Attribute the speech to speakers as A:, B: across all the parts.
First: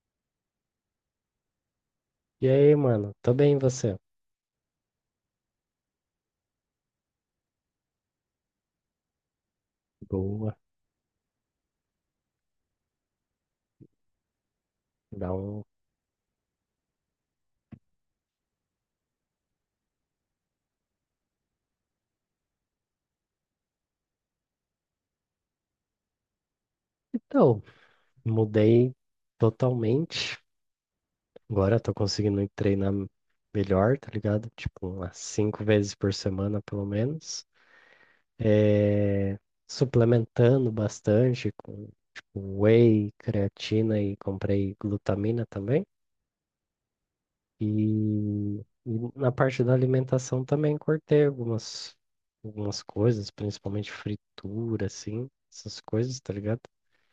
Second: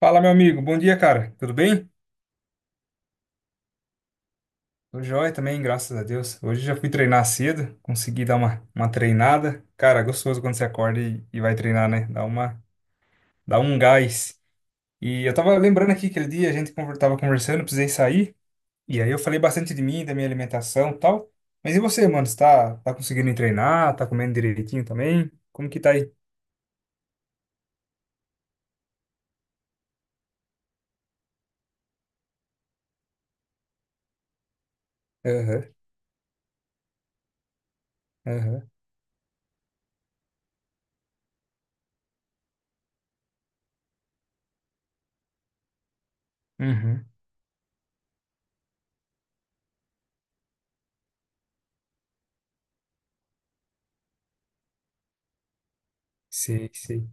A: Fala, meu amigo. Bom dia, cara. Tudo bem?
B: E aí, mano? Tô bem, e você?
A: Tô joia também, graças a Deus. Hoje já fui treinar cedo, consegui dar uma treinada. Cara, gostoso quando
B: Boa.
A: você acorda e vai treinar, né? Dá um gás. E
B: Dá
A: eu tava
B: um.
A: lembrando aqui aquele dia, a gente tava conversando, precisei sair. E aí eu falei bastante de mim, da minha alimentação e tal. Mas e você, mano? Você tá conseguindo treinar? Tá comendo direitinho também? Como que tá aí?
B: Então, mudei totalmente. Agora eu tô conseguindo ir treinar melhor, tá ligado? Tipo, umas cinco
A: Aham,
B: vezes por semana, pelo menos.
A: aham,
B: É... Suplementando bastante com tipo, whey, creatina e comprei glutamina também.
A: uhum.
B: E, e na parte da alimentação também cortei algumas coisas, principalmente fritura, assim, essas coisas, tá ligado?
A: Sei, sei.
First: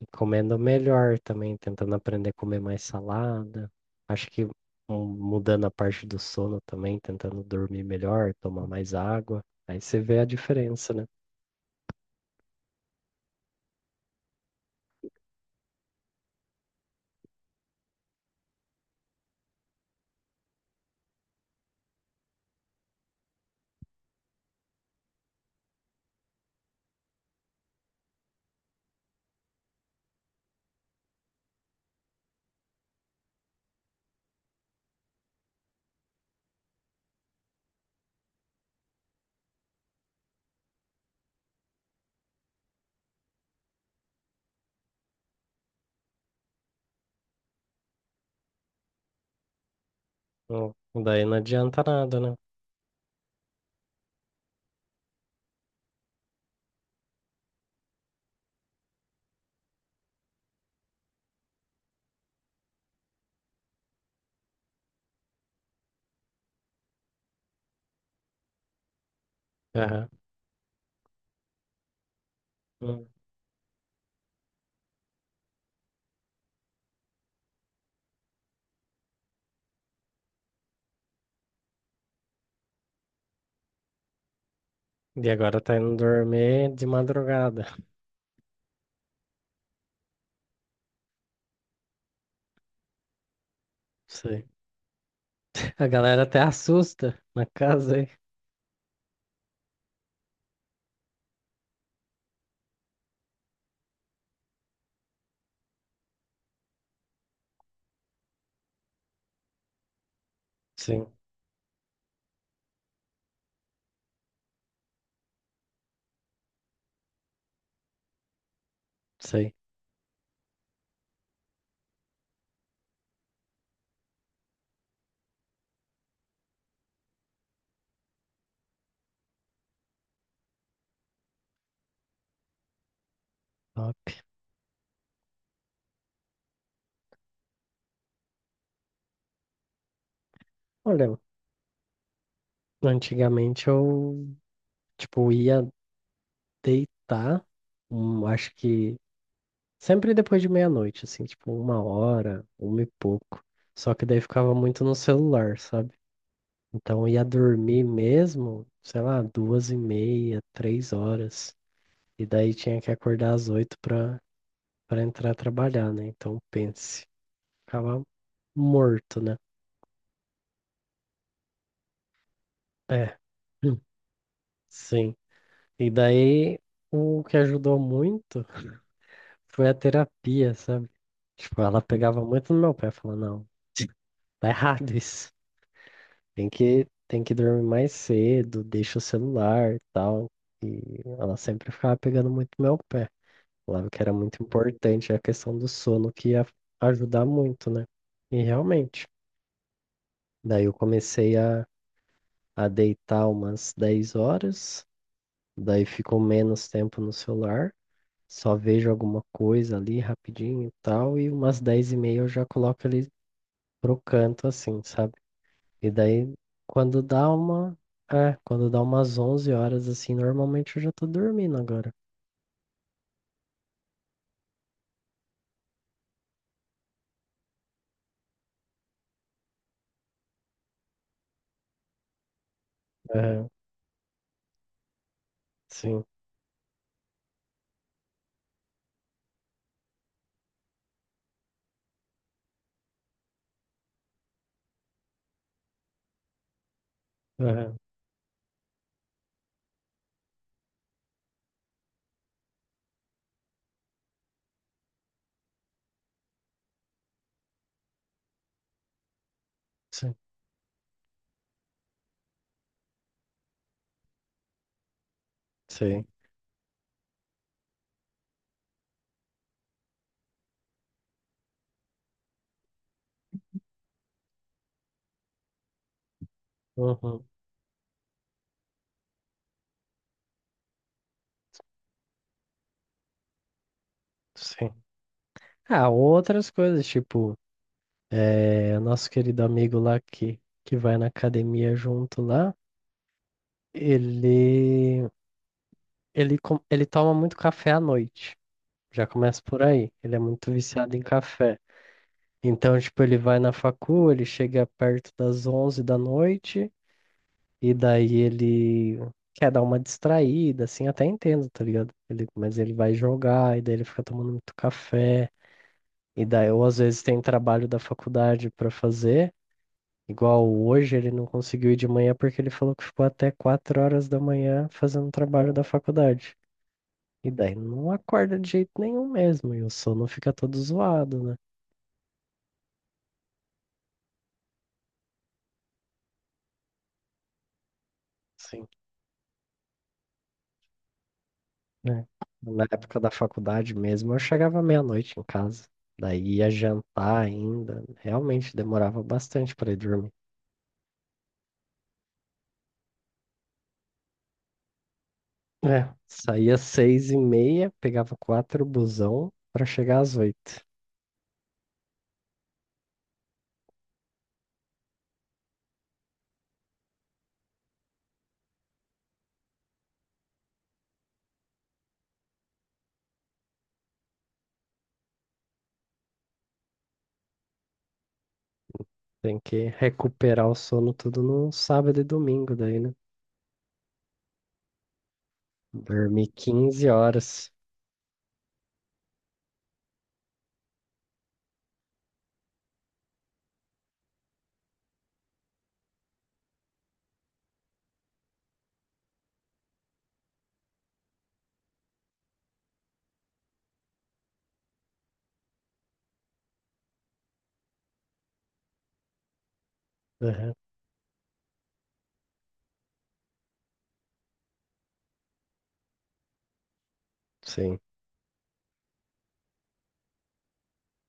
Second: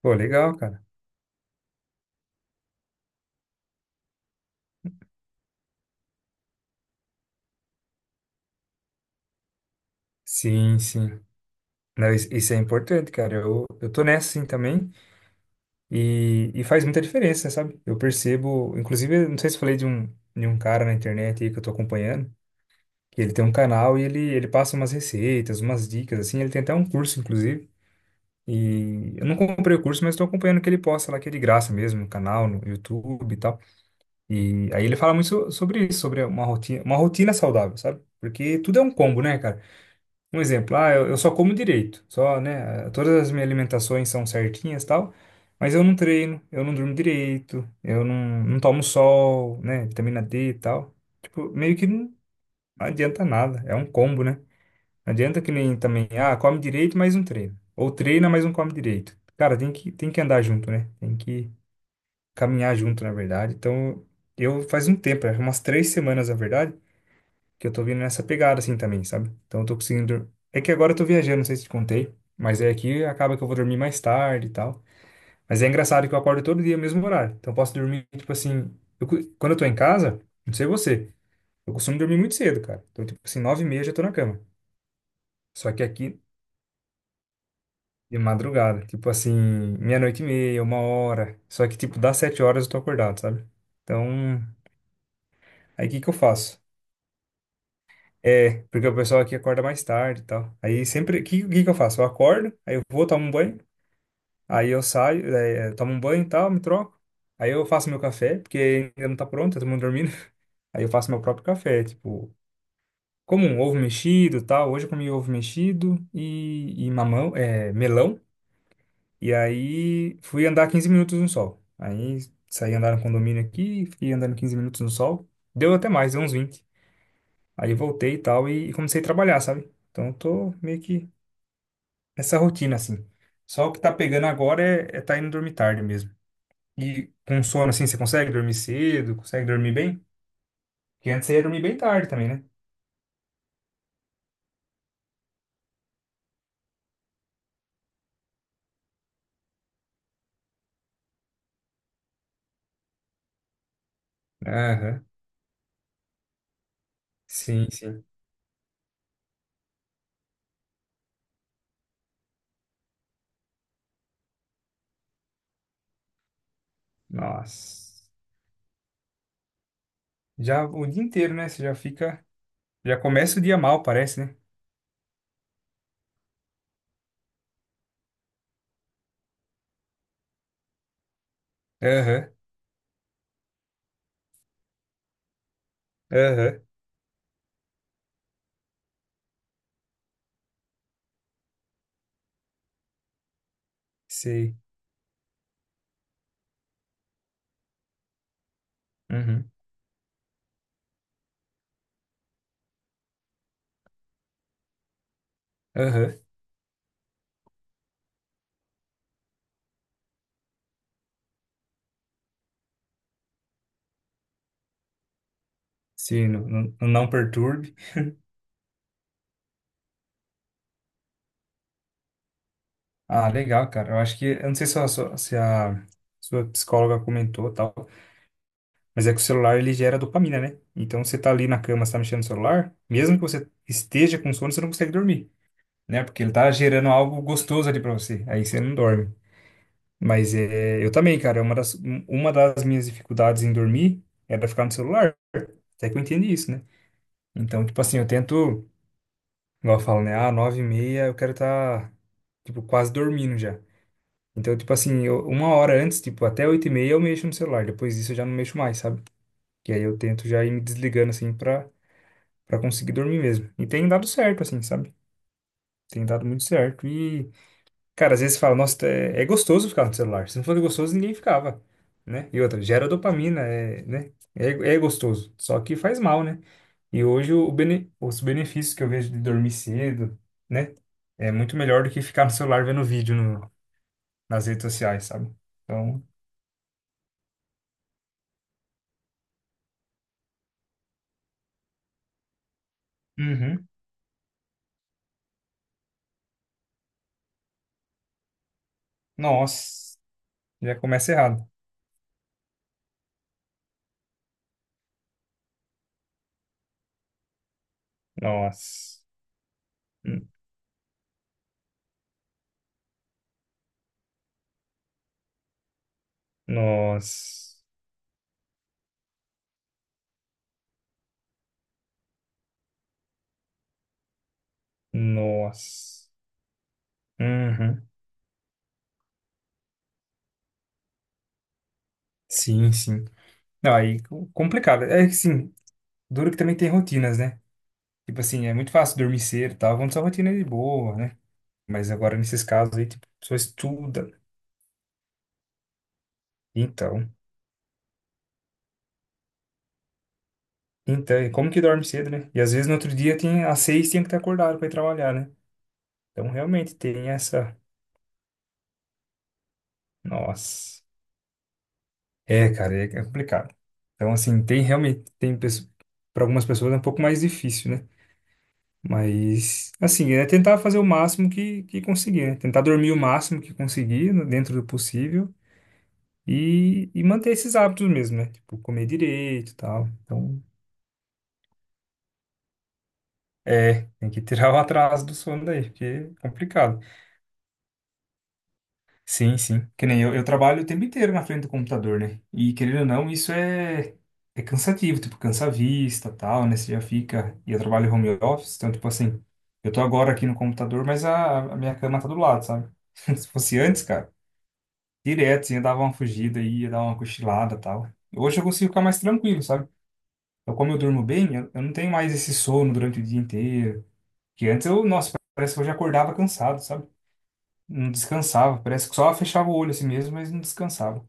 B: E
A: Pô, legal,
B: comendo
A: cara.
B: melhor também, tentando aprender a comer mais salada. Acho que mudando a parte do sono também, tentando dormir melhor, tomar mais água. Aí você vê a
A: Sim,
B: diferença, né?
A: sim. Não, isso é importante, cara. Eu tô nessa assim também e faz muita diferença, sabe? Eu percebo, inclusive, eu não sei se falei de um cara na internet aí que eu tô acompanhando, que ele tem um canal e ele passa umas receitas, umas dicas, assim. Ele tem até um curso, inclusive. E eu não comprei o curso, mas tô acompanhando o que ele posta lá, que é de graça mesmo, no canal, no YouTube e tal. E aí ele fala muito sobre isso, sobre uma rotina saudável, sabe? Porque tudo é um combo, né, cara? Um exemplo, eu só como direito, só, né? Todas as minhas alimentações são certinhas e tal, mas eu não treino, eu não durmo direito, eu não tomo sol, né? Vitamina D e
B: Hum.
A: tal.
B: Daí não
A: Tipo, meio
B: adianta
A: que não
B: nada, né?
A: adianta nada, é um combo, né? Não adianta que nem também, come direito, mas não treina. Ou treina, mas não come direito. Cara, tem que andar junto, né? Tem que caminhar junto, na verdade. Então, eu faz um tempo, é umas 3 semanas, na verdade, que eu tô vindo nessa pegada assim também, sabe? Então eu tô conseguindo.
B: Aham.
A: É que agora eu tô viajando, não sei se te contei, mas é aqui
B: Hum.
A: acaba que eu vou dormir mais tarde e tal. Mas é engraçado que eu acordo todo dia no mesmo horário. Então eu posso dormir, tipo assim. Quando eu tô em casa, não sei você, eu costumo dormir muito cedo, cara. Então, tipo assim, 9h30 eu já tô na cama.
B: E agora
A: Só
B: tá
A: que
B: indo
A: aqui
B: dormir de madrugada.
A: de madrugada, tipo assim, meia-noite e meia, uma hora. Só que, tipo, das 7h eu tô acordado, sabe? Então,
B: Sei. A
A: aí o que que eu
B: galera até
A: faço?
B: assusta na casa aí.
A: É, porque o pessoal aqui acorda mais tarde e tal. Aí sempre, que eu faço? Eu acordo, aí eu vou tomo um banho, aí eu saio, tomo um banho e tal, me troco. Aí eu faço meu café, porque ainda não tá pronto, tá todo mundo dormindo. Aí eu
B: Sim,
A: faço meu próprio café, tipo, como um ovo mexido e tal. Hoje eu comi ovo mexido e mamão, é, melão. E
B: sei.
A: aí fui andar 15 minutos no sol. Aí saí andar no condomínio aqui, fiquei andando 15 minutos no sol. Deu até mais, deu uns 20. Aí voltei e tal e comecei a trabalhar, sabe? Então eu tô meio que essa rotina, assim. Só o que tá
B: Top.
A: pegando agora é tá indo dormir tarde mesmo. E com sono, assim, você consegue dormir cedo? Consegue dormir bem? Porque
B: Olha,
A: antes você ia dormir bem tarde também, né?
B: antigamente eu, tipo, ia deitar, acho que sempre depois de meia-noite, assim, tipo uma hora, uma e pouco. Só que daí ficava muito no
A: Aham.
B: celular, sabe? Então ia
A: Sim,
B: dormir
A: sim.
B: mesmo, sei lá, 2h30, 3 horas. E daí tinha que acordar às 8h pra entrar trabalhar, né? Então pense, ficava
A: Nossa.
B: morto, né?
A: Já o dia inteiro, né? Você já fica. Já
B: É.
A: começa o dia
B: Hum.
A: mal, parece, né?
B: Sim. E daí o que ajudou muito foi a terapia, sabe? Tipo, ela pegava
A: Aham.
B: muito no meu pé, falando, não, tá errado isso. Tem
A: Aham.
B: que, tem que dormir mais cedo, deixa o celular e tal. E ela sempre ficava pegando muito meu pé. Falava que era muito
A: Sei.
B: importante a questão do sono, que ia ajudar muito, né? E realmente.
A: Uhum.
B: Daí eu comecei a deitar umas 10 horas, daí
A: Aham.
B: ficou menos tempo no celular, só vejo alguma coisa ali rapidinho e tal, e umas 10h30 eu já coloco ele pro canto, assim, sabe? E
A: Sim,
B: daí,
A: no
B: quando
A: não
B: dá
A: perturbe.
B: uma. É, quando dá umas 11 horas, assim, normalmente eu já tô dormindo agora.
A: Ah, legal, cara. Eu acho que. Eu não sei se se a sua psicóloga comentou tal. Mas é que o celular ele gera dopamina, né? Então você tá ali na cama, você tá mexendo no celular, mesmo que você
B: Aham,
A: esteja com sono, você não consegue dormir, né?
B: sim.
A: Porque ele tá gerando algo gostoso ali pra você. Aí você não dorme. Mas é, eu também, cara, é uma das minhas dificuldades em dormir era ficar no celular. Até que eu entendi isso, né? Então,
B: Aham,
A: tipo assim, eu tento, igual eu falo, né? Ah, 9h30 eu quero estar, tipo, quase dormindo já. Então, tipo assim, uma hora antes, tipo, até 8h30 eu mexo no celular. Depois disso eu já não mexo mais, sabe? Que aí eu
B: sim.
A: tento já ir me desligando, assim, Pra conseguir dormir mesmo. E tem dado certo, assim, sabe? Tem
B: Sim.
A: dado muito certo. E, cara, às vezes você fala, nossa, é gostoso ficar no celular. Se não fosse gostoso, ninguém ficava, né? E outra, gera dopamina, é, né? É gostoso, só que faz mal, né? E
B: Uhum,
A: hoje os benefícios que eu vejo de dormir cedo, né? É muito melhor do que ficar no celular vendo vídeo nas redes
B: sim.
A: sociais, sabe?
B: Ah,
A: Então,
B: outras coisas, tipo, nosso querido amigo lá que vai na academia junto lá,
A: uhum.
B: ele, ele toma muito café à noite. Já começa por aí.
A: Nossa,
B: Ele é muito
A: já
B: viciado em
A: começa errado.
B: café. Então, tipo, ele vai na facu, ele chega perto das 11 da noite. E daí ele
A: Nossa,
B: quer dar uma
A: hum,
B: distraída, assim, até entendo, tá ligado? Mas ele vai jogar, e daí ele fica tomando muito café. E daí eu, às vezes, tem
A: nossa,
B: trabalho da faculdade pra fazer. Igual hoje, ele não conseguiu ir de manhã porque ele falou que ficou até 4 horas da manhã fazendo trabalho da
A: nossa.
B: faculdade. E daí
A: Uhum.
B: não acorda de jeito nenhum mesmo, e o sono fica todo zoado, né?
A: Sim, sim. Não, aí complicado. É que sim, duro que também tem rotinas, né? Tipo assim, é
B: Sim.
A: muito fácil dormir cedo e tal, vamos sua rotina de boa, né? Mas
B: Né?
A: agora nesses
B: Na
A: casos aí,
B: época
A: tipo,
B: da
A: a pessoa
B: faculdade
A: estuda.
B: mesmo, eu chegava meia-noite em casa. Daí ia
A: Então,
B: jantar ainda. Realmente demorava bastante para ir dormir.
A: então, e como que dorme cedo, né? E às vezes no outro dia tem, às 6h tinha que estar acordado para ir trabalhar, né?
B: É,
A: Então
B: saía
A: realmente tem
B: seis e
A: essa.
B: meia, pegava quatro busão para chegar às 8h.
A: Nossa. É, cara, é complicado. Então, assim, tem realmente, tem para algumas pessoas é um pouco mais difícil, né? Mas, assim, é tentar fazer o máximo que conseguir, né? Tentar dormir o máximo que conseguir, dentro do possível, e manter esses hábitos mesmo, né? Tipo, comer
B: Tem
A: direito e
B: que
A: tal. Então,
B: recuperar o sono tudo no sábado e domingo daí, né?
A: tem que tirar o atraso do sono daí, porque é
B: Dormir
A: complicado.
B: 15 horas.
A: Sim, sim. Que nem eu trabalho o tempo inteiro na frente do computador, né? E, querendo ou não, isso é cansativo, tipo, cansa a vista e tal, né? Você já fica. E eu trabalho home office, então, tipo assim, eu tô agora aqui no computador, mas a minha cama tá do lado, sabe? Se fosse antes, cara. Direto, sim, eu dava uma fugida aí, ia dar uma cochilada e tal. Hoje eu consigo ficar mais tranquilo, sabe?
B: Aham,
A: Como eu durmo bem, eu não tenho mais esse sono durante o dia inteiro. Que antes eu, nossa, parece que eu já acordava cansado, sabe?
B: sim.
A: Não descansava, parece que só fechava o olho assim mesmo, mas não descansava.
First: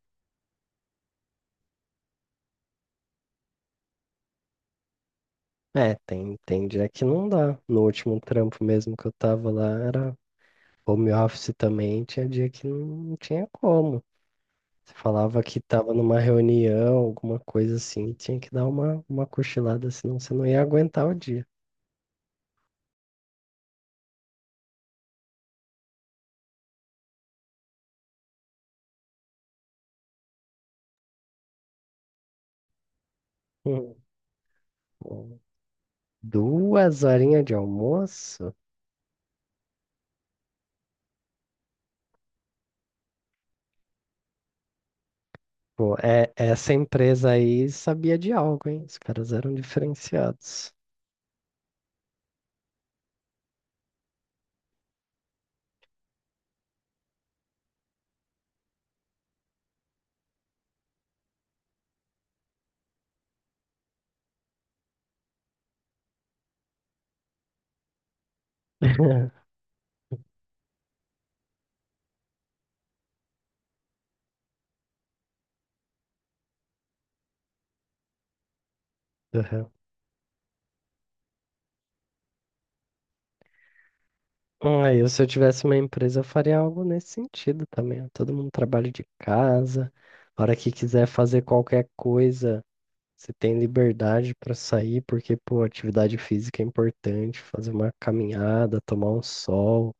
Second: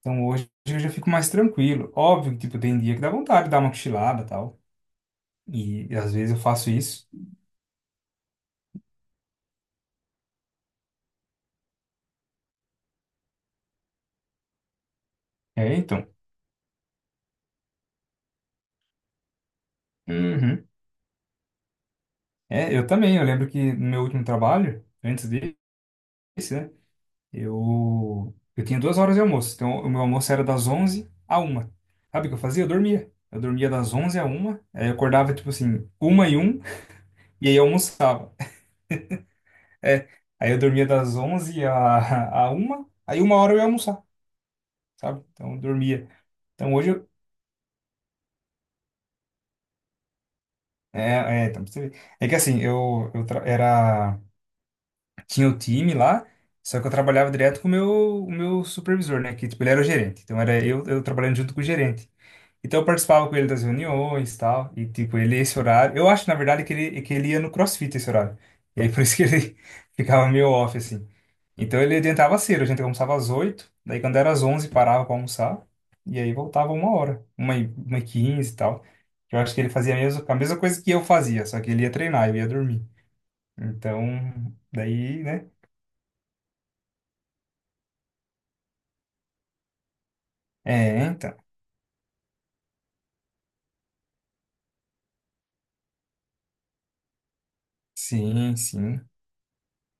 A: Então hoje eu já fico mais tranquilo. Óbvio que, tipo, tem dia que dá vontade de dar uma cochilada e tal. E,
B: É,
A: às vezes
B: tem,
A: eu
B: tem
A: faço
B: dia que
A: isso.
B: não dá. No último trampo mesmo que eu tava lá, era home office também, tinha dia que não tinha como. Você falava que
A: É,
B: estava
A: então.
B: numa reunião, alguma coisa assim, tinha que dar uma cochilada, senão você não ia
A: Uhum.
B: aguentar o dia.
A: É, eu também. Eu lembro que no meu último trabalho, antes desse, né? Eu tinha 2 horas de almoço, então o meu almoço era das 11 à uma. Sabe o que eu fazia? Eu dormia. Eu dormia das
B: Hum,
A: 11 à uma, aí eu acordava
B: bom.
A: tipo assim, uma e um,
B: Duas horinhas
A: e
B: de
A: aí eu almoçava.
B: almoço?
A: É, aí eu dormia das 11 à uma, aí uma hora eu ia almoçar, sabe? Então eu
B: Pô,
A: dormia.
B: é, essa
A: Então hoje eu,
B: empresa aí sabia de algo, hein? Os caras eram diferenciados.
A: então pra você ver. É que assim, eu era, tinha o time lá, só que eu trabalhava direto com o meu supervisor, né, que tipo ele era o gerente. Então era eu, trabalhando junto com o gerente. Então eu participava com ele das reuniões e tal, e tipo, ele esse horário, eu acho na verdade que ele ia no CrossFit esse horário. E aí por isso que ele ficava meio off assim. Então ele adiantava cedo, a gente almoçava às 8h, daí quando era às 11h parava pra almoçar, e aí voltava uma hora, uma e 15 e tal. Eu acho que ele
B: Uhum.
A: fazia a mesma coisa que eu fazia, só que ele ia treinar, eu ia dormir. Então,
B: Ah, eu, se
A: daí,
B: eu
A: né?
B: tivesse uma empresa, eu faria algo nesse sentido também. Ó. Todo mundo trabalha de casa, a hora que
A: É,
B: quiser
A: então.
B: fazer qualquer coisa. Você tem liberdade para sair, porque, pô, atividade física é importante, fazer uma
A: Sim,
B: caminhada,
A: sim.
B: tomar um sol,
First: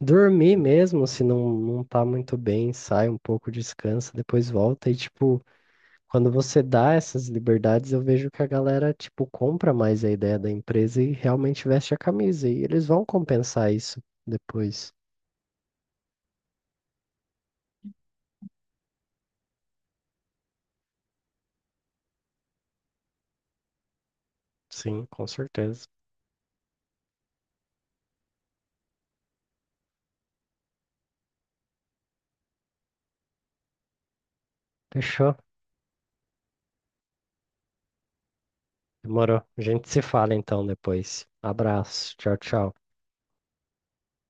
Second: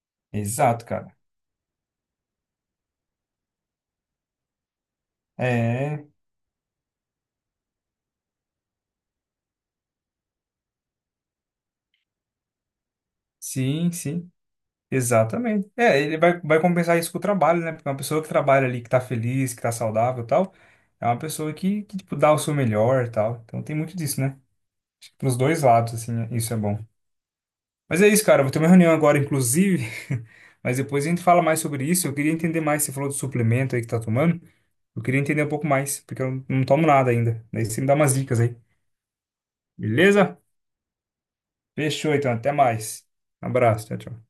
B: dormir
A: Exato,
B: mesmo,
A: cara.
B: se não, não tá muito bem, sai um pouco, descansa, depois volta. E, tipo,
A: É,
B: quando você dá essas liberdades, eu vejo que a galera, tipo, compra mais a ideia da empresa e realmente veste a camisa. E eles vão compensar
A: sim,
B: isso
A: sim.
B: depois.
A: Exatamente. É, ele vai compensar isso com o trabalho, né? Porque uma pessoa que trabalha ali, que tá feliz, que tá saudável e tal, é uma pessoa que tipo, dá o seu melhor e tal. Então tem muito disso, né?
B: Sim, com
A: Pros dois
B: certeza.
A: lados, assim, né? Isso é bom. Mas é isso, cara. Eu vou ter uma reunião agora, inclusive. Mas depois a gente fala mais sobre isso. Eu queria entender mais. Você falou do suplemento aí que tá tomando. Eu queria
B: Fechou?
A: entender um pouco mais, porque eu não tomo nada ainda. Daí você me dá umas dicas aí.
B: Demorou. A gente se fala
A: Beleza?
B: então depois. Abraço.
A: Fechou, então.
B: Tchau,
A: Até
B: tchau.
A: mais. Um abraço. Tchau, tchau.